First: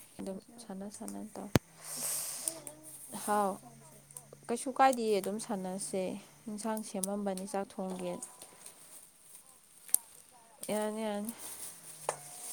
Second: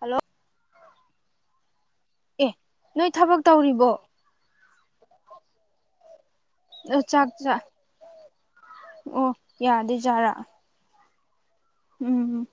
hello ꯑꯗꯨ ꯁꯅꯥ [unintelligible] ꯑꯦ ꯅꯣꯏ ꯊꯕꯛ ꯇꯧꯔꯤꯕꯣ ꯀꯥꯏꯗꯤꯑꯦ ꯑꯗꯨꯝ ꯁꯥꯟꯅꯁꯦ ꯌꯦꯟꯁꯥꯡ ꯁꯦꯝꯃꯝꯕꯅꯦ ꯆꯥꯛ ꯊꯣꯡꯒꯦꯅ ꯌꯥꯗꯩ ꯖꯔ ꯌꯥꯅꯤ ꯌꯥꯅꯤ ꯎꯝꯝ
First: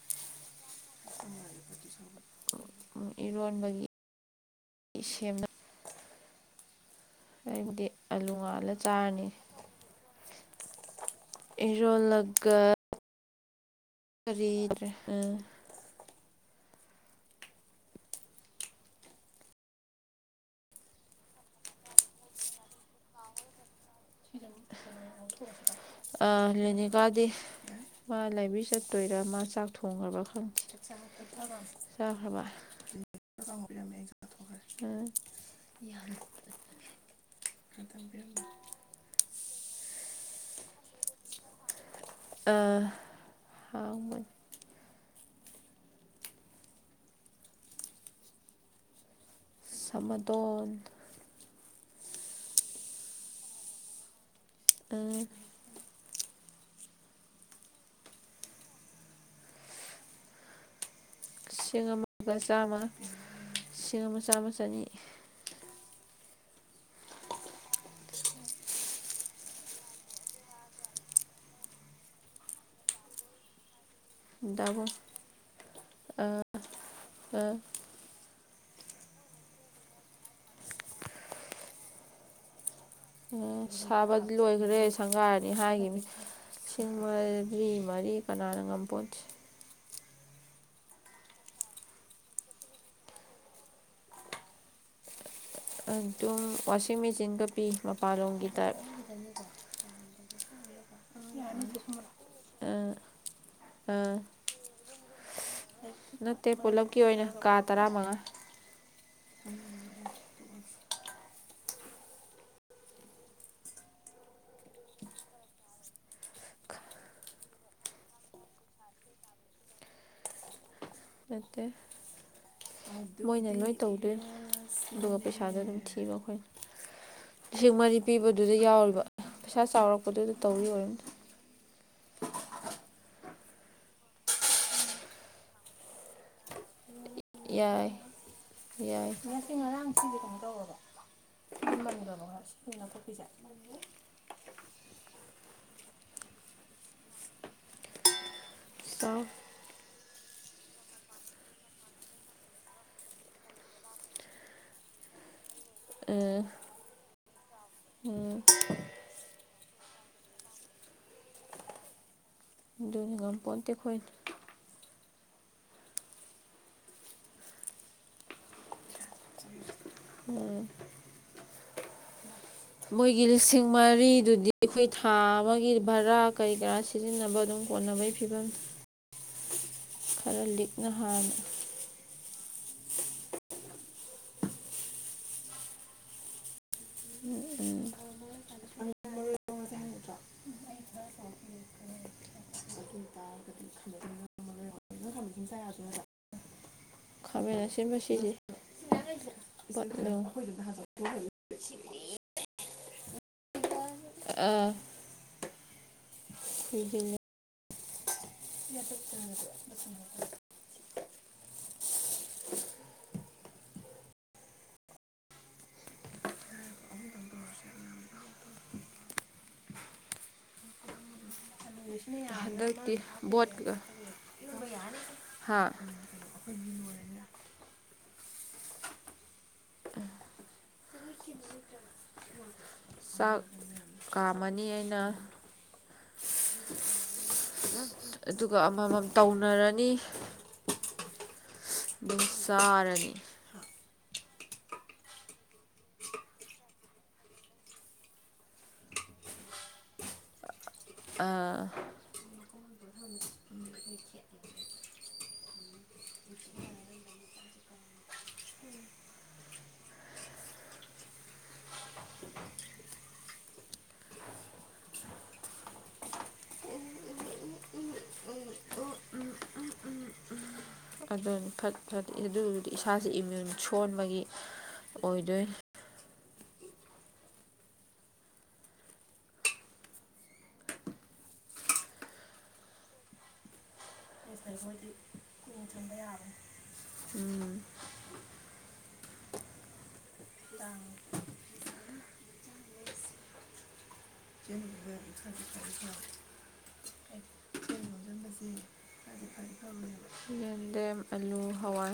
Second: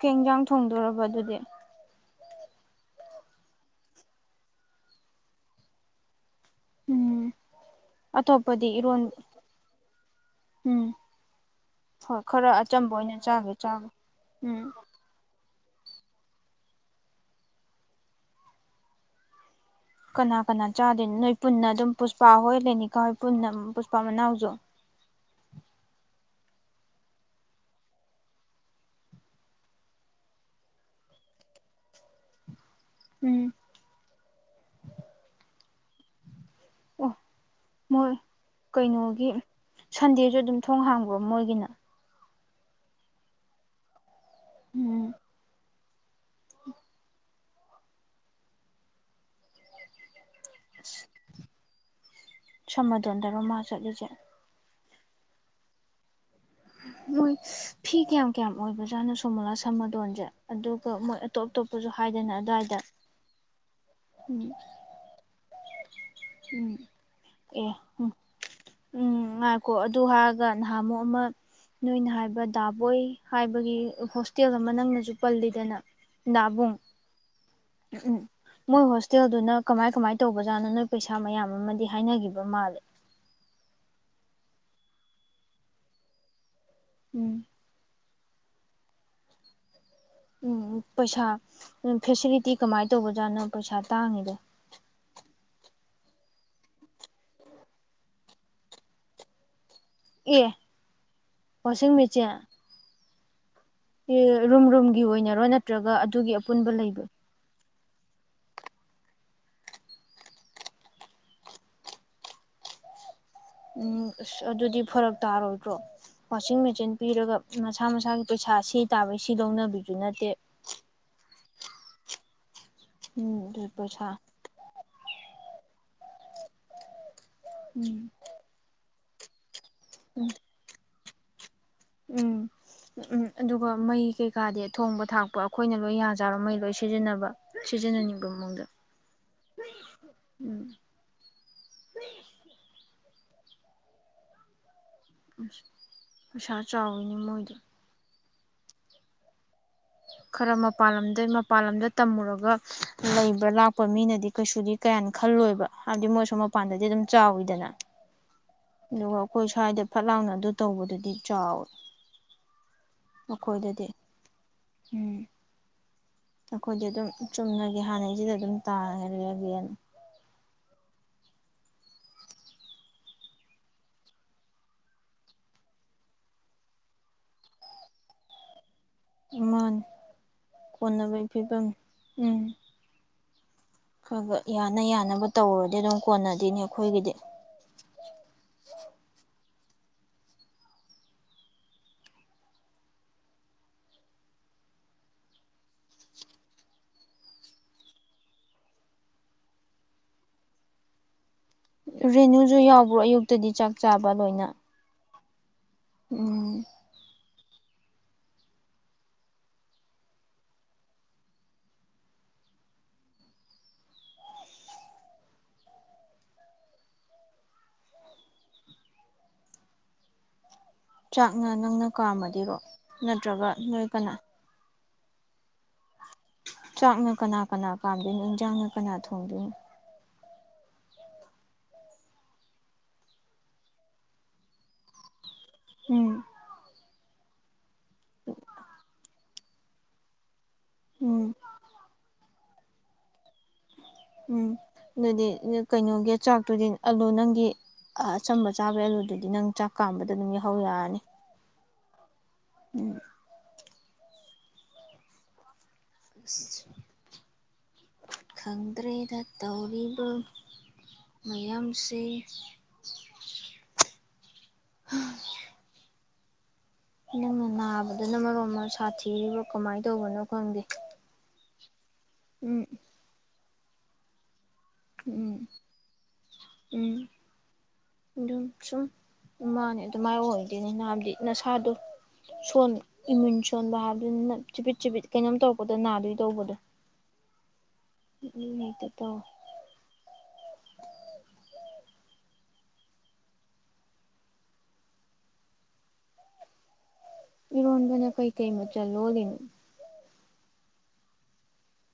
ꯀꯩ ꯌꯦꯟꯖꯥꯡ ꯊꯣꯡꯗꯣꯔꯕ ꯑꯗꯨꯗꯤ ꯏꯔꯣꯟꯕꯒꯤ ꯁꯦꯝꯅ ꯎꯝ ꯑꯩꯕꯨꯗꯤ ꯑꯂꯨ ꯑꯇꯣꯞꯄꯗꯤ ꯉꯥꯜꯂ ꯏꯔꯣꯟ ꯆꯥꯔꯅꯤ ꯎꯝ ꯍꯣꯏ ꯈꯔ ꯏꯔꯣꯜꯂꯒ ꯑꯆꯝꯕ ꯑꯣꯏꯅ ꯆꯥꯒꯩ ꯆꯥꯛ ꯀꯔꯤꯗ꯭ꯔꯦ ꯑ ꯀꯅꯥ ꯀꯅꯥ ꯆꯥꯗꯦꯏꯅꯣ ꯅꯣꯏ ꯄꯨꯟꯅ ꯑꯗꯨꯝ ꯄꯨꯁꯄꯥ ꯍꯣꯏ ꯂꯦꯅꯤꯀꯥ ꯍꯣꯏ ꯄꯨꯟꯅ ꯄꯥ ꯃꯅꯥꯎꯖꯨ ꯑ ꯂꯦꯅꯤꯕꯥꯗꯤ ꯃꯥ ꯂꯥꯏꯕ꯭ꯔꯤ ꯆꯠꯇꯣꯏꯔꯥ ꯃꯥ ꯆꯥꯛ ꯊꯣꯡꯈ꯭ꯔꯕ ꯈꯪꯗꯦ ꯆꯥꯈ꯭ꯔꯕ ꯎꯝ ꯑꯥ [unintelligible] ꯑꯣ ꯃꯣꯏ ꯀꯩꯅꯣ ꯑꯦ ꯁꯟꯗꯦꯁꯨ ꯑꯗꯨꯝ ꯊꯣꯡ ꯍꯥꯡꯕ꯭ꯔꯣ ꯃꯣꯏꯒꯤꯅ ꯑ ꯍꯥꯎ ꯃ ꯎꯝ [inaudible] ꯁꯃꯠ [unintelligible] ꯁꯃꯗꯣꯟꯗꯔꯣ ꯃꯥ ꯆꯠꯂꯤꯁꯦ ꯎꯝ ꯃꯣꯏ ꯐꯤ ꯀꯌꯥꯝ ꯀꯌꯥꯝ ꯑꯣꯏꯕꯖꯥꯠꯅꯣ ꯁꯣꯃꯣꯂꯥ ꯁꯝ ꯃꯇꯣꯟꯖꯦ ꯑꯗꯨꯒ ꯃꯣꯏ ꯑꯇꯣꯞ ꯂꯤꯁꯤꯡ ꯑꯇꯣꯞꯄꯁꯨ ꯍꯥꯏꯗꯅ ꯑꯗꯨꯋꯥꯏꯗ ꯁꯤꯡ ꯑꯃ ꯆꯥꯝꯃ ꯎꯝ ꯆꯅꯤ ꯎꯝ ꯑꯦ ꯎ ꯎꯝ ꯉꯥꯏꯈꯣ ꯑꯗꯨ ꯍꯥꯏꯔꯒ ꯅꯍꯥꯃꯨꯛ ꯑꯃ ꯅꯣꯏꯅ ꯍꯥꯏꯕ ꯗꯥꯕꯣꯏ ꯍꯥꯏꯕꯒꯤ ꯍꯣꯁꯇꯦꯜ ꯑꯃ ꯗꯥꯕꯨꯡ ꯅꯪꯅꯁꯨ ꯄꯜꯂꯤꯗꯅ ꯑꯥ ꯅꯥꯕꯨꯡ ꯑꯥ ꯎꯝ ꯎꯝ ꯃꯣꯏ ꯍꯣꯁꯇꯦꯜꯗꯨꯅ ꯀꯃꯥꯏ ꯀꯃꯥꯏ ꯇꯧꯕꯖꯥꯠꯅꯣ ꯅꯣꯏ ꯄꯩꯁꯥ ꯃꯌꯥꯝ ꯑꯃꯗꯤ ꯍꯥꯏꯅꯈꯤꯕ ꯃꯥꯜꯂꯦ ꯎꯝ ꯁꯥꯕꯗꯤ ꯂꯣꯏꯈ꯭ꯔꯦ ꯁꯪꯒꯥꯔꯅꯤ ꯍꯥꯏꯒꯤꯝꯅꯤ ꯂꯤꯁꯤꯡ ꯎꯝ ꯃꯔꯤ ꯃꯔꯤ ꯀꯅꯥꯅ ꯉꯝꯄꯣꯠꯇꯦ ꯎꯝꯎ ꯄꯩꯁꯥ ꯎ ꯐꯦꯁꯤꯂꯤꯇꯤ ꯀꯃꯥꯏ ꯇꯧꯕꯖꯥꯠꯅꯣ ꯄꯩꯁꯥ ꯇꯥꯡꯉꯤꯗꯣ ꯑꯗꯨꯝ ꯋꯥꯁꯤꯡ ꯃꯦꯆꯤꯟꯒ ꯄꯤ ꯃꯄꯥꯟꯂꯣꯝꯒꯤ ꯇꯥꯏꯞ ꯑꯦ ꯋꯥꯁꯤꯡ ꯃꯦꯆꯤꯟ ꯑꯦ ꯔꯨꯝ ꯔꯨꯝꯒꯤ ꯑꯣꯏꯅꯔꯣ ꯅꯠꯇ꯭ꯔꯒ ꯑꯗꯨꯒꯤ ꯑꯄꯨꯟꯕ ꯂꯩꯕꯔꯣ ꯇꯔꯥ ꯃꯉꯥ ꯎꯝ ꯑꯁ ꯑꯗꯨꯗꯤ ꯐꯔꯛ ꯇꯥꯔꯣꯏꯗ꯭ꯔꯣ ꯋꯥꯁꯤꯡ ꯃꯦꯆꯤꯟ ꯄꯤꯔꯒ ꯃꯁꯥ ꯃꯁꯥꯒꯤ ꯄꯩꯁꯥ ꯁꯤ ꯇꯥꯕꯩ ꯁꯤ ꯂꯧꯅꯕꯤꯁꯨ ꯅꯠꯇꯦ ꯅꯠꯇꯦ ꯎꯝ ꯃꯣꯏꯅ ꯑꯗꯨ ꯂꯣꯏ ꯄꯩꯁꯥ ꯇꯧꯗꯣꯏꯅꯦ ꯑꯗꯨꯒ ꯄꯩꯁꯥ [unintelligible] ꯊꯤꯕ ꯑꯩꯈꯣꯏꯅ ꯂꯤꯁꯤꯡ ꯃꯔꯤ ꯎꯝ ꯄꯤꯕꯗꯨꯗ ꯌꯥꯎꯔꯤꯕ ꯄꯩꯁꯥ ꯆꯥꯎꯔꯛꯄꯗꯨꯗ ꯇꯧꯔꯤ ꯑꯣꯔꯝꯅꯤ ꯎꯝ ꯎꯝ ꯎꯝ ꯑꯗꯨꯒ ꯃꯩ ꯀꯩꯀꯥꯗꯤ ꯊꯣꯡꯕ ꯊꯥꯛꯄ ꯑꯩꯈꯣꯏꯅ ꯂꯣꯏ ꯌꯥꯖꯥꯔꯣ ꯃꯩ ꯂꯣꯏ ꯁꯤꯖꯤꯟꯅꯕ ꯌꯥꯏ ꯁꯤꯖꯤꯟꯅꯅꯤꯡꯕ ꯃꯑꯣꯡꯗ ꯌꯥꯏ ꯎꯝ [unintelligible] ꯑꯁ ꯄꯩꯁꯥ ꯆꯥꯎꯋꯤꯅꯦ ꯃꯣꯏꯗꯣ ꯇꯧ ꯈꯔ ꯃꯄꯜ ꯂꯝꯗꯩ ꯃꯄꯥꯟ ꯂꯝꯗ ꯇꯝꯃꯨꯔꯒ ꯂꯩꯕ꯭ꯔꯥ ꯂꯥꯛꯄ ꯃꯤꯅꯗꯤ ꯀꯩꯁꯨꯗꯤ ꯀꯌꯥꯅ ꯈꯜꯂꯣꯏꯕ ꯍꯥꯏꯗꯤ ꯃꯣꯏ ꯁꯣꯝ ꯃꯄꯥꯟꯗꯗꯤ ꯑꯗꯨꯝ ꯆꯥꯎꯋꯤꯗꯅ ꯑꯗꯨꯒ ꯑꯩꯈꯣꯏ ꯁ꯭ꯋꯥꯏꯗ ꯐꯠ ꯂꯥꯎꯅ ꯑꯗꯨ ꯇꯧꯕꯗꯨꯗꯤ ꯆꯥꯎꯋꯦ ꯑꯗꯨꯒ ꯉꯝꯄꯣꯠꯇꯦ ꯑꯩꯈꯣꯏꯗꯗꯤ ꯑꯈꯣꯏꯅ ꯎꯝ ꯑꯩꯈꯣꯏꯗꯤ ꯑꯗꯨꯝ ꯆꯨꯝꯅꯒꯦ ꯍꯥꯟꯅꯩꯁꯤꯗ ꯑꯗꯨꯝ ꯇꯥꯍꯔꯒꯦꯅ ꯎꯝ ꯃꯣꯏꯒꯤ ꯂꯤꯁꯤꯡ ꯃꯔꯤꯗꯨꯗꯤ ꯑꯩꯈꯣꯏ ꯊꯥ ꯑꯃꯒꯤ ꯚꯔꯥ ꯀꯔꯤ ꯀꯔꯥ ꯁꯤꯖꯤꯟꯅꯕ ꯑꯗꯨꯝ ꯀꯣꯟꯅꯕꯩ ꯐꯤꯕꯝꯅꯤ ꯏꯃꯥꯟ ꯀꯣꯟꯅꯕꯩ ꯍꯥꯟꯅ ꯐꯤꯕꯝꯅꯦ ꯎꯝ ꯈ ꯒꯥ ꯌꯥꯅ ꯌꯥꯅꯕ ꯇꯧꯔꯨꯔꯗꯤ ꯑꯗꯨꯝ ꯀꯣꯟꯅꯗꯩꯅꯦ ꯑꯩꯈꯣꯏꯒꯤꯗꯤ ꯎꯝ [inaudible] ꯈꯥꯃꯦꯟ ꯑꯁꯤꯟꯕꯁꯤ [unintelligible] ꯔꯦꯅꯨꯁꯨ ꯌꯥꯎꯕ꯭ꯔꯣ ꯑꯌꯨꯛ ꯇꯗꯤ ꯆꯥꯛ ꯆꯥꯕ ꯂꯣꯏꯅ ꯎꯝ [unintelligible] [unintelligible] ꯆꯥꯛ ꯅꯪꯅ ꯅꯪꯅ ꯀꯥꯝꯃꯔꯤꯔꯣ ꯍꯟꯗꯛꯇꯤ ꯅꯠꯇ꯭ꯔꯒ ꯅꯣꯏ ꯀꯅꯥ ꯍꯥꯥ ꯆꯥꯛꯅ ꯀꯅꯥ ꯀꯅꯥ ꯀꯥꯝ ꯏꯟꯖꯥꯡꯅ ꯀꯅꯥ ꯊꯣꯡꯗꯣꯏꯅꯣ ꯆꯥꯛ ꯀꯥꯝꯃꯅꯤ ꯑꯩꯅ ꯎꯝ [unintelligible] ꯑꯗꯨꯒ ꯑꯃꯃꯝ ꯇꯧ ꯃꯔꯅꯤ ꯎꯝ [unintelligible] ꯁꯥꯥꯔꯅꯤ ꯎꯝ ꯑꯗꯨꯗꯤ ꯅ ꯀꯩꯅꯣꯒꯤ ꯆꯥꯛꯇꯨꯗꯤ ꯑꯂꯨ ꯅꯪꯒꯤ ꯑꯆꯝꯕ ꯆꯥꯕꯩ ꯑꯂꯨꯗꯨꯗꯤ ꯅꯪ ꯆꯥꯛ ꯀꯥꯝꯕꯗ ꯑꯗꯨꯝ ꯌꯥꯎꯍꯧ ꯌꯥꯔꯅꯤ ꯑꯥ ꯎꯝ ꯑꯁ ꯈꯪꯗ꯭ꯔꯦꯗ ꯇꯧꯔꯤꯕ ꯃꯌꯥꯝꯁꯦ ꯍꯥꯝ ꯅꯪꯅ ꯅꯥꯕꯗꯅ ꯃꯔꯣꯝꯃ ꯁꯥꯊꯤꯔꯤꯕ ꯀꯃꯥꯏ ꯇꯧꯕꯅꯣ ꯈꯪꯗꯦ ꯑꯗꯨꯅꯤ ꯐꯠ ꯎꯝ ꯑꯗꯨꯕꯨꯗꯤ ꯏꯁꯥꯁꯦ ꯏꯃꯨꯟ ꯁꯣꯟꯕꯒꯤ ꯎꯝ ꯑꯣꯏꯗꯣꯏꯅꯤ ꯎꯝ ꯑꯗꯨꯝ ꯁꯨꯝ ꯏꯃꯥꯅꯦ ꯑꯗꯨꯃꯥꯏ ꯑꯣꯏꯗꯣꯏꯅꯤ ꯅꯥꯟꯗꯤ ꯅꯁꯥꯗꯣ ꯁꯣꯟ ꯏꯃꯨꯟ ꯁꯣꯟꯕ ꯍꯥꯏꯕꯗꯨꯅꯤꯅ ꯆꯤꯕꯤꯠ ꯆꯤꯕꯤꯠ ꯀꯩꯅꯣꯝ ꯇꯧꯔꯛꯄꯗ ꯅꯥꯗꯣꯏ ꯇꯧꯕꯗꯣ [unintelligible] ꯏꯔꯣꯟꯕꯅ ꯀꯩ ꯀꯩ ꯃꯆꯜ ꯂꯣꯂꯤꯅꯣ ꯌꯦꯟꯗꯦꯝ ꯑꯂꯨ ꯍꯋꯥꯏ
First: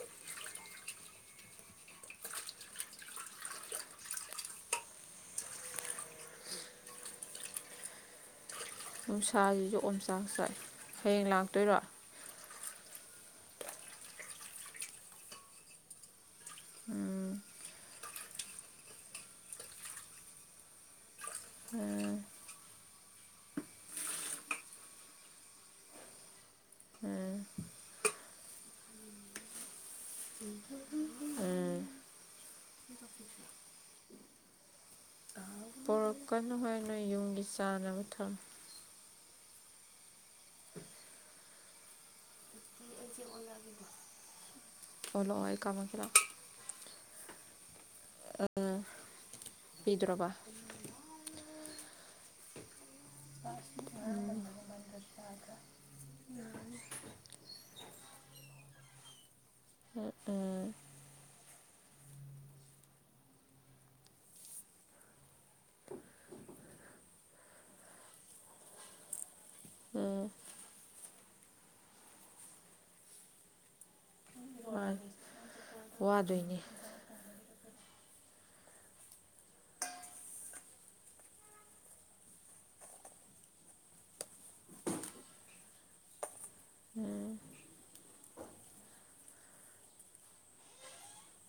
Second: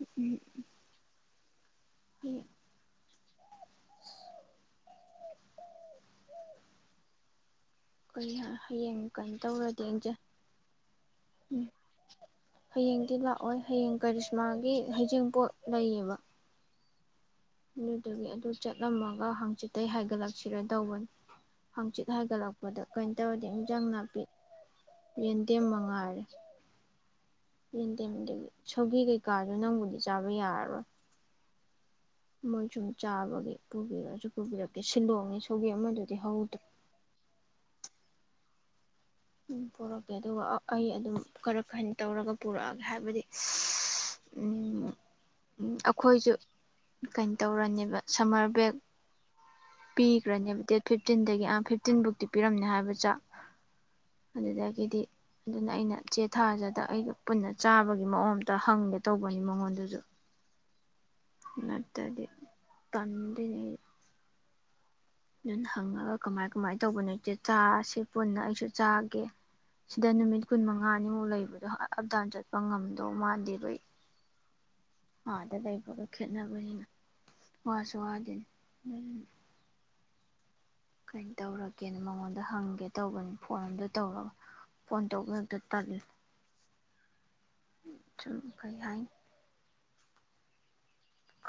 ꯎꯝ ꯎꯝ ꯀꯩ ꯍꯥ ꯅꯨꯡꯁꯥꯁꯤꯁꯨ ꯑꯣꯝꯆꯥꯛ ꯆꯥꯛꯑꯦ ꯍꯌꯦꯡ ꯎꯝ ꯂꯥꯛꯇꯣꯏꯔꯣ ꯍꯌꯦꯡꯗꯤ ꯂꯥꯛꯑꯣꯏ ꯍꯌꯦꯡ ꯀꯔꯤꯁꯃꯥꯒꯤ ꯍꯩꯖꯤꯡꯄꯣꯠ ꯂꯩꯌꯦꯕ ꯎꯝ ꯑꯗꯨꯗꯨꯒꯤ ꯑꯗꯨ ꯆꯠꯂꯝꯃꯒ ꯍꯡꯆꯤꯠꯇꯩ ꯍꯥꯏꯒꯠꯂꯛꯁꯤꯔ ꯇꯧꯕꯅꯤ ꯍꯡꯆꯤꯠ ꯎꯝ ꯍꯥꯏꯒꯠꯂꯛꯄꯗ ꯀꯩꯅ ꯇꯧꯔꯗꯤ ꯍꯤꯟꯖꯥꯡ ꯅꯥꯄꯤ ꯌꯦꯟꯗꯦꯝ ꯃꯉꯥꯏꯔꯦ ꯎꯝ ꯌꯦꯟꯗꯦꯝꯗꯨꯒꯤ ꯁꯧꯒꯤ ꯀꯩꯀꯥꯗ ꯅꯪꯕꯨꯗꯤ ꯆꯥꯕ ꯌꯥꯔꯔꯣꯏ ꯎꯝ ꯃꯣꯏ ꯁꯨꯝ ꯆꯥꯕꯒꯤ ꯄꯨꯕꯤꯔꯛꯑꯁꯨ ꯄꯨꯕꯤꯔꯛꯀꯦ ꯁꯤꯜꯂꯣꯡꯅꯦ ꯁꯧꯒꯤ ꯑꯃꯗꯨ ꯄꯛꯀꯅꯨ ꯍꯦ ꯅꯣꯏ ꯌꯨꯝꯒꯤ ꯆꯥꯅꯕ ꯊꯝꯃ ꯎꯝ ꯄꯨꯔꯛꯀꯦ ꯑꯗꯨꯒ ꯑꯩ ꯑꯗꯨꯝ ꯈꯔ ꯈꯅ ꯇꯧꯔꯒ ꯄꯨꯔꯛꯑꯒꯦ ꯍꯥꯏꯕꯗꯤ ꯁꯤ ꯎꯝ ꯑꯣꯂꯛꯑꯣ ꯑꯩ ꯀꯝꯃꯛ ꯀꯦ ꯂꯥꯀ ꯑꯣ ꯀꯩꯅ ꯇꯧꯔꯅꯦꯕ ꯁꯝꯃꯔ ꯕꯦꯛ ꯄꯤꯗꯣꯔꯕ ꯄꯤꯒꯔꯥꯅꯦꯕ ꯗꯦꯠ ꯐꯤꯞꯇꯤꯟꯗꯒꯤ ꯑ ꯐꯤꯞꯇꯤꯟ ꯕꯨꯛꯇꯤ ꯄꯤꯔꯝꯅꯤ ꯍꯥꯏꯕ ꯆꯥꯛ ꯑꯗꯨꯗꯒꯤꯗꯤ ꯑꯗꯨꯅ ꯑꯩꯅ ꯆꯦ ꯊꯥꯖꯗ ꯑꯩꯒ ꯄꯨꯟꯅ ꯆꯥꯕꯒꯤ ꯃꯑꯣꯡ ꯑꯃꯇ ꯍꯪꯒꯦ ꯇꯧꯕꯅꯤ ꯃꯉꯣꯟꯗꯨꯖꯨ ꯎꯝ ꯅꯠꯇꯗꯤ ꯇꯟꯗꯣꯏꯅꯤ ꯑꯩ ꯑꯗꯨꯅ ꯍꯪꯉꯒ ꯀꯃꯥꯏ ꯀꯃꯥꯏ ꯇꯧꯕꯅꯣ ꯏꯆꯦꯊꯥ ꯁꯤ ꯄꯨꯟꯅ ꯑꯩꯁꯨ ꯆꯥꯒꯦ ꯁꯤꯗ ꯎꯝ ꯅꯨꯃꯤꯠ ꯀꯨꯟ ꯃꯉꯥꯅꯤꯃꯨꯛ ꯂꯩꯕꯗꯣ ꯑꯞ ꯗꯥꯎꯟ ꯆꯠꯄ ꯉꯝꯗꯧ ꯃꯥꯥꯟꯗꯦꯕ ꯑꯩ ꯃꯥꯅꯤ ꯗ ꯂꯩꯕꯒ ꯋꯥꯗꯣꯏꯅꯦ ꯈꯦꯠꯅꯕꯅꯤꯅ ꯋꯥꯁꯨ ꯋꯥꯗꯦ ꯀꯩꯗꯧꯔꯒꯦꯅ ꯃꯉꯣꯟꯗ ꯍꯪꯒꯦ ꯇꯧꯕꯅꯤ ꯐꯣꯟ ꯑꯝꯇ ꯇꯧꯔꯒ ꯐꯣꯟ ꯇꯧꯕꯗꯣ ꯍꯦꯛꯇꯥ ꯇꯜꯂꯦ ꯁꯨꯝ ꯀꯩ ꯍꯥꯏꯅꯤ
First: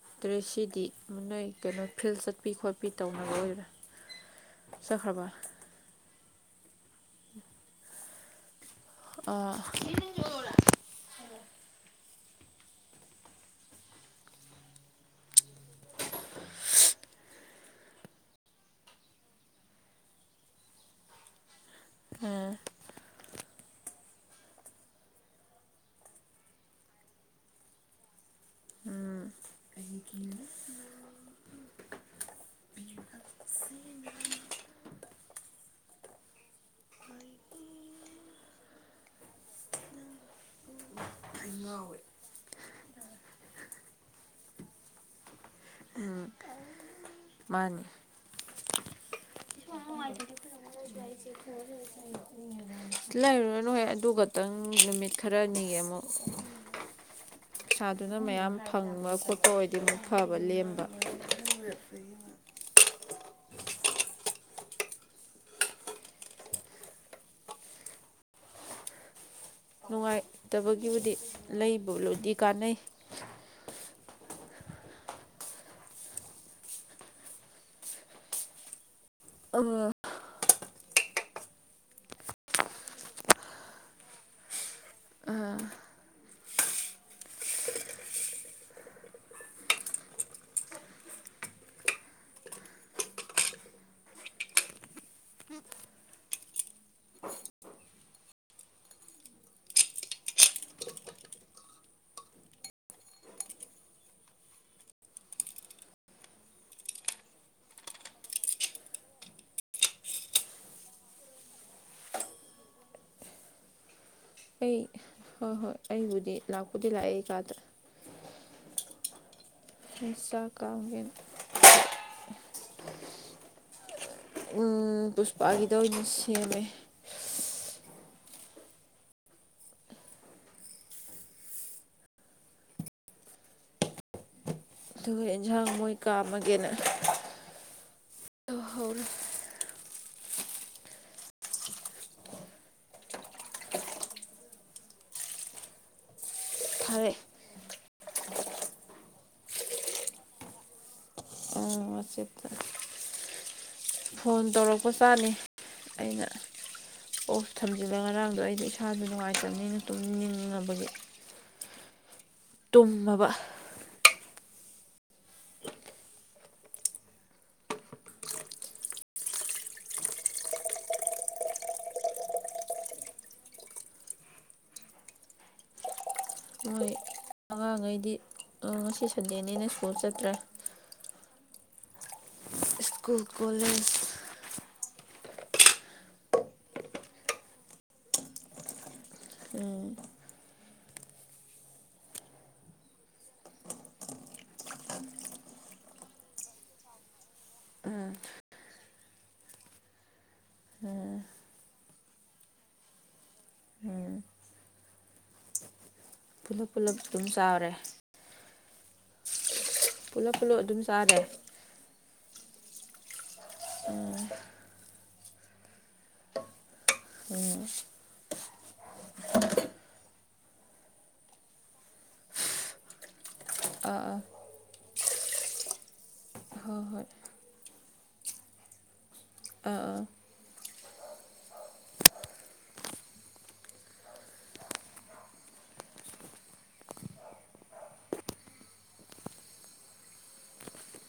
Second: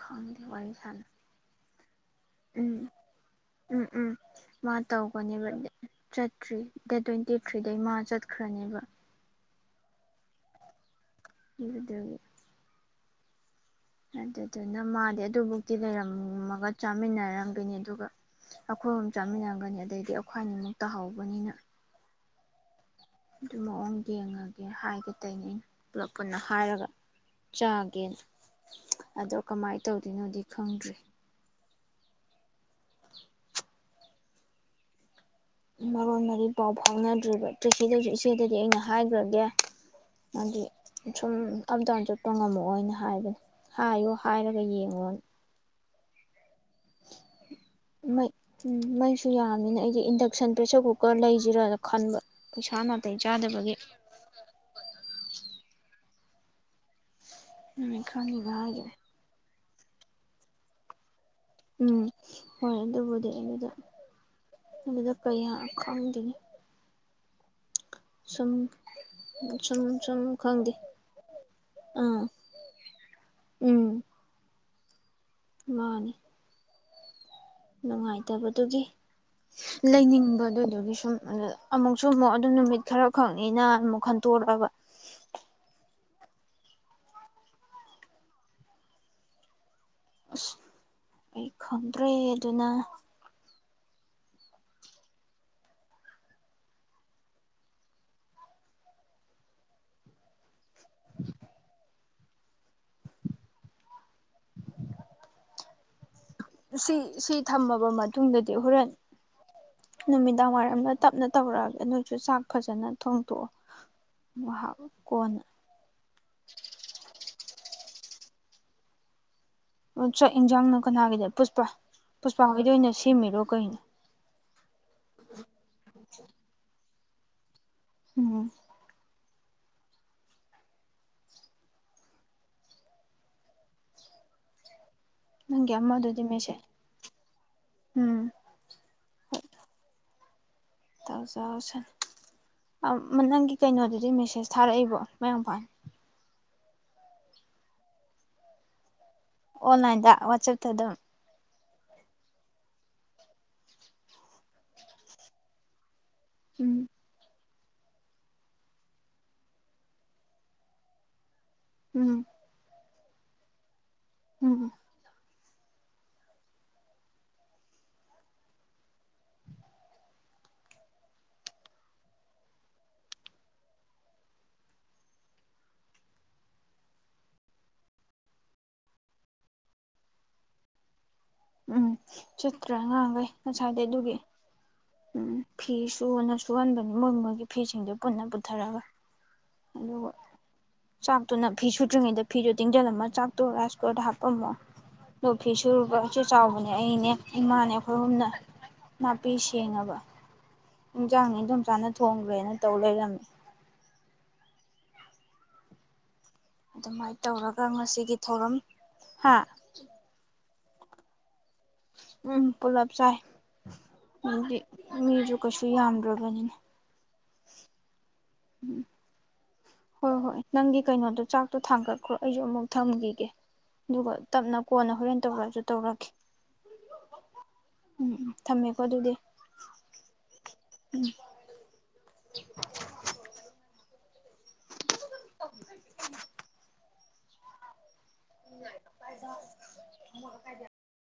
ꯈꯪꯗꯦ ꯋꯥꯔꯤ ꯇꯔ꯭ꯦꯁꯤꯗꯤ ꯁꯥꯟꯅ ꯃ ꯅꯣꯏ ꯀꯩꯅꯣ ꯐꯤꯜ ꯆꯠꯄꯤ ꯈꯣꯠꯄꯤ ꯎꯝ ꯇꯧꯅꯕꯣꯏꯔꯦ ꯎꯝ ꯎꯝ ꯃꯥ ꯆꯠꯈ꯭ꯔꯕ ꯇꯧꯒꯅꯦꯕ ꯆꯠꯇ꯭ꯔꯤ ꯗꯦꯠ ꯇ꯭ꯋꯦꯟꯇꯤ ꯊꯨꯏꯔꯤꯗꯩ ꯃꯥ ꯆꯠꯈ꯭ꯔꯅꯦꯕ ꯑꯥ ꯑꯗꯨꯗꯨꯒꯤ ꯑꯗꯨꯗꯨꯅ ꯃꯥꯗꯤ ꯑꯗꯨꯕꯨꯧꯛꯇꯤ ꯂꯩꯔꯝꯃꯒ ꯆꯥꯃꯤꯟꯅꯔꯝꯒꯅꯤ ꯑꯗꯨꯒ ꯑꯈꯣꯏ ꯑꯍꯨꯝ ꯆꯥꯃꯤꯟꯅꯔꯝꯒꯅꯤ ꯑꯗꯩꯗꯤ ꯑꯈ꯭ꯏꯅꯤꯃꯨꯛ ꯇꯥꯍꯧꯕꯅꯤꯅ ꯎꯝ ꯑꯗꯨ ꯃꯑꯣꯡ ꯌꯦꯡꯉꯒꯦ ꯍꯥꯏꯒꯦ ꯇꯩꯅꯦ ꯄꯨꯂꯞ ꯄꯨꯟꯅ ꯍꯥꯏꯔꯒ ꯆꯥꯒꯦꯅ ꯎꯝ ꯑꯗꯣ ꯀꯃꯥꯏ ꯇꯧꯗꯣꯏꯅꯣꯗꯤ ꯈꯪꯗ꯭ꯔꯤ ꯃꯔꯣꯟ ꯃꯔꯤ ꯄꯥꯎ ꯐꯥꯎꯅꯗ꯭ꯔꯤꯕ ꯇꯔꯦꯀꯤꯗꯁꯨ ꯏꯆꯦꯗꯗꯤ ꯑꯩꯅ ꯍꯥꯏꯈ꯭ꯔꯒꯦ ꯃꯥꯗꯤ ꯁꯨꯝ ꯑꯞ ꯗꯥꯎꯟ ꯆꯠꯄ ꯉꯝꯃꯛꯑꯣꯅ ꯍꯥꯏꯕꯅꯦ ꯍꯥꯏꯌꯣ ꯍꯥꯏꯔꯒ ꯌꯦꯡꯉꯣ ꯎꯝ ꯃꯥꯅꯤ ꯃꯩ ꯎꯝ ꯃꯩꯁꯨ ꯌꯥꯝꯅꯤꯅ ꯑꯩꯒꯤ ꯏꯟꯗꯛꯁꯟ ꯄ꯭ꯔꯦꯁꯔ ꯀꯨꯀꯔ ꯂꯩꯁꯤꯔꯥꯅ ꯈꯟꯕ ꯄꯩꯁꯥ ꯅꯥꯇꯩ ꯂꯩꯔꯨꯔꯥꯅꯨ ꯆꯥꯗꯕꯒꯤ ꯍꯦ ꯑꯗꯨꯒꯇꯪ ꯅꯨꯃꯤꯠ ꯈꯔꯅꯤꯒꯤ ꯑꯃꯨꯛ ꯅꯨꯃꯤꯠ ꯁꯥꯗꯨꯅ ꯈꯔꯅꯤꯒ ꯃꯌꯥꯝ ꯍꯥꯏꯈꯤꯕꯅꯦ ꯐꯪꯕ ꯈꯣꯠꯄ ꯑꯣꯏ ꯂꯦꯝꯕ ꯐꯕ ꯂꯦꯝꯕ ꯎꯝ ꯍꯣꯏ ꯑꯗꯨꯕꯨꯗꯤ ꯑꯩꯅꯗ ꯑꯗꯨꯗ ꯀꯌꯥ ꯈꯪꯗꯦꯅꯦ ꯁꯨꯝ ꯁꯨꯝ ꯁꯨꯝ ꯈꯪꯗꯦ ꯇꯕꯒꯤꯕꯨꯗꯤ ꯑꯥ ꯂꯩꯕꯕꯨꯗꯤ ꯀꯥꯅꯩ ꯎꯝ ꯃꯥꯅꯤ ꯅꯨꯡꯉꯥꯏꯇꯕꯗꯨꯒꯤ ꯂꯩꯅꯤꯡꯕ ꯑꯗꯨꯗꯨꯒꯤ ꯁꯨꯝ ꯑꯃꯨꯛꯁꯨ ꯑꯃꯨꯛ ꯑꯗꯨ ꯅꯨꯃꯤꯠ ꯈꯔ ꯈꯛꯅꯤꯅ ꯑꯃꯨꯛ ꯈꯟꯇꯣꯔꯛꯑꯕ ꯑꯁ ꯑꯩ ꯈꯪꯗ꯭ꯔꯦ ꯑꯗꯨꯅ ꯁꯤ ꯁꯤ ꯊꯝꯃꯕ ꯃꯇꯨꯡꯗꯗꯤ ꯍꯣꯔꯦꯟ ꯅꯨꯃꯤꯗꯥꯡ ꯋꯥꯏꯔꯝꯗ ꯇꯞꯅ ꯇꯧꯔꯛꯑꯒꯦ ꯅꯣꯏꯁꯨ ꯆꯥꯛ ꯐꯖꯅ ꯊꯣꯡꯇꯣꯛꯑꯣ ꯉꯥꯍꯛ ꯑꯩ ꯍꯣꯏ ꯍꯣꯏ ꯑꯩꯕꯨꯗꯤ ꯂꯥꯛꯄꯨꯗꯤ ꯂꯥꯛꯑꯦ ꯀꯥꯗ ꯑꯣ ꯆꯥꯛ ꯌꯦꯟꯁꯥꯡꯅꯣ ꯀꯅꯥꯒꯤꯗ ꯄꯨꯁꯄꯥ ꯄꯨꯁ ꯆꯥꯎꯩꯗ ꯑꯣꯏꯅ ꯁꯦꯝꯃꯤꯔꯣ ꯀꯩꯅꯣ [unintelligible] ꯎꯝ ꯄꯨꯁꯄꯥꯒꯤꯗ ꯍꯧꯁꯨ ꯁꯦꯝꯃꯦ ꯎꯝ ꯑꯗꯨꯒ ꯑꯦꯟꯖꯥꯡ ꯅꯪꯒꯤ ꯑꯃꯗꯨꯗꯤ ꯃꯦꯁꯦꯖ ꯎꯝ ꯇꯧꯖꯁꯅꯤ ꯅꯪꯒꯤ ꯀꯩꯅꯣꯗꯨꯗꯤ ꯃꯦꯁꯦꯁ ꯊꯥꯔꯛꯏꯕꯣ ꯃꯌꯥꯝꯄꯥꯅ [unintelligible] ꯊꯥꯔꯛꯑꯦ ꯑꯣꯟꯂꯥꯏꯟꯗ ꯋꯥꯠꯁꯑꯞ ꯇ ꯑꯗꯨꯝ ꯋꯥꯆꯦꯞꯇ ꯐꯣꯟ ꯇꯧꯔꯛꯄ ꯆꯥꯅꯤ ꯑꯩꯅ ꯎꯝ ꯑꯣ ꯊꯝꯖꯤꯜꯂꯒ ꯉꯔꯥꯡꯗꯣ ꯑꯩꯗ ꯏꯁꯥꯗ ꯅꯨꯡꯉꯥꯏꯇꯕꯅꯤꯅ ꯇꯨꯝꯅꯤꯡꯉꯕꯒꯤ ꯎꯝ ꯇꯨꯝꯃꯕ ꯎꯝ ꯎꯝ ꯪꯉꯩꯗꯤ ꯉꯁꯤ ꯁꯟꯗꯦꯅꯦꯅ ꯁ꯭ꯀꯨꯜ ꯆꯠꯇ꯭ꯔꯦ ꯎꯝ ꯆꯠꯇ꯭ꯔꯦ ꯁ꯭ꯀꯨꯜ ꯉꯉꯥꯡꯈꯩ ꯉꯁꯥꯏꯗꯤꯩ ꯀꯣꯂꯦꯖ ꯑꯗꯨꯒꯤ ꯎꯝ ꯐꯤ ꯁꯨꯅ ꯁꯨꯍꯟꯕꯅꯤ ꯃꯣꯏ ꯃꯣꯏꯒꯤ ꯐꯤꯁꯤꯡꯗꯨꯣ ꯄꯨꯟꯅ ꯄꯨꯊꯔꯒ ꯑꯗꯨꯒ ꯆꯥꯛꯇꯨꯅ ꯐꯤ ꯁꯨꯗ꯭ꯔꯤꯉꯩꯗ ꯐꯤꯗꯣ ꯇꯤꯡꯁꯤꯜꯂꯝꯃ ꯆꯥꯛꯇꯣ ꯔꯥꯏꯁ ꯀꯨꯀꯔꯗ ꯍꯥꯞꯄꯝꯃꯣ ꯑꯗꯣ ꯐꯤ ꯁꯨꯔꯨꯕꯁꯨ ꯆꯥꯎꯕꯅꯦ ꯑꯩꯅꯦ ꯏꯃꯥꯅꯦ ꯑꯩꯈꯣꯏ ꯍꯨꯝꯅ ꯅꯥꯄꯤꯁ ꯊꯦꯡꯑꯕ ꯎꯝ ꯏꯟꯁꯥꯡ ꯏꯗꯝ ꯆꯥꯅ ꯊꯣꯡꯈ꯭ꯔꯦꯅ ꯇꯧ ꯂꯩꯔꯝꯃꯤ ꯎꯝ ꯄꯨꯂꯞ ꯄꯨꯂꯞ ꯑꯗꯨꯃꯥꯏꯅ ꯑꯗꯨꯝ ꯇꯧꯔꯒ ꯆꯥꯔꯦ ꯉꯁꯤꯒꯤ ꯊꯧꯔꯝ ꯍꯥꯥ ꯄꯨꯂꯞ ꯄꯨꯂꯞ ꯑꯗꯨꯝ ꯆꯥꯔꯦ ꯎꯝ ꯄꯨꯂꯞ ꯆꯥꯏ ꯎꯝ ꯗꯨꯗꯤ ꯃꯤꯁꯨ ꯀꯩꯁꯨ ꯌꯥꯝꯗ꯭ꯔꯣꯕꯅꯤꯅꯦ ꯎꯝ ꯎꯝ ꯍꯣꯏ ꯍꯣꯏ ꯅꯪꯒꯤ ꯀꯩꯅꯣꯗꯣ ꯆꯥꯛꯇꯣ ꯊꯥꯡꯒꯠꯈ꯭ꯔꯣ ꯑꯩꯁꯨ ꯑꯃꯨꯛ ꯊꯝꯈꯤꯒꯦ ꯑꯗꯨꯒ ꯑꯥ ꯇꯞꯅ ꯀꯣꯟꯅ ꯍꯣꯔꯦꯟ ꯇꯧꯔꯛꯁꯨ ꯇꯧꯔꯛꯀꯦ ꯑꯥ ꯍꯣꯏ ꯍꯣꯏ ꯎꯝ ꯎꯝ ꯊꯝꯃꯦꯀꯣ ꯑꯗꯨꯗꯤ ꯑꯥ ꯑꯥ ꯎꯝ [inaudible] [unintelligible]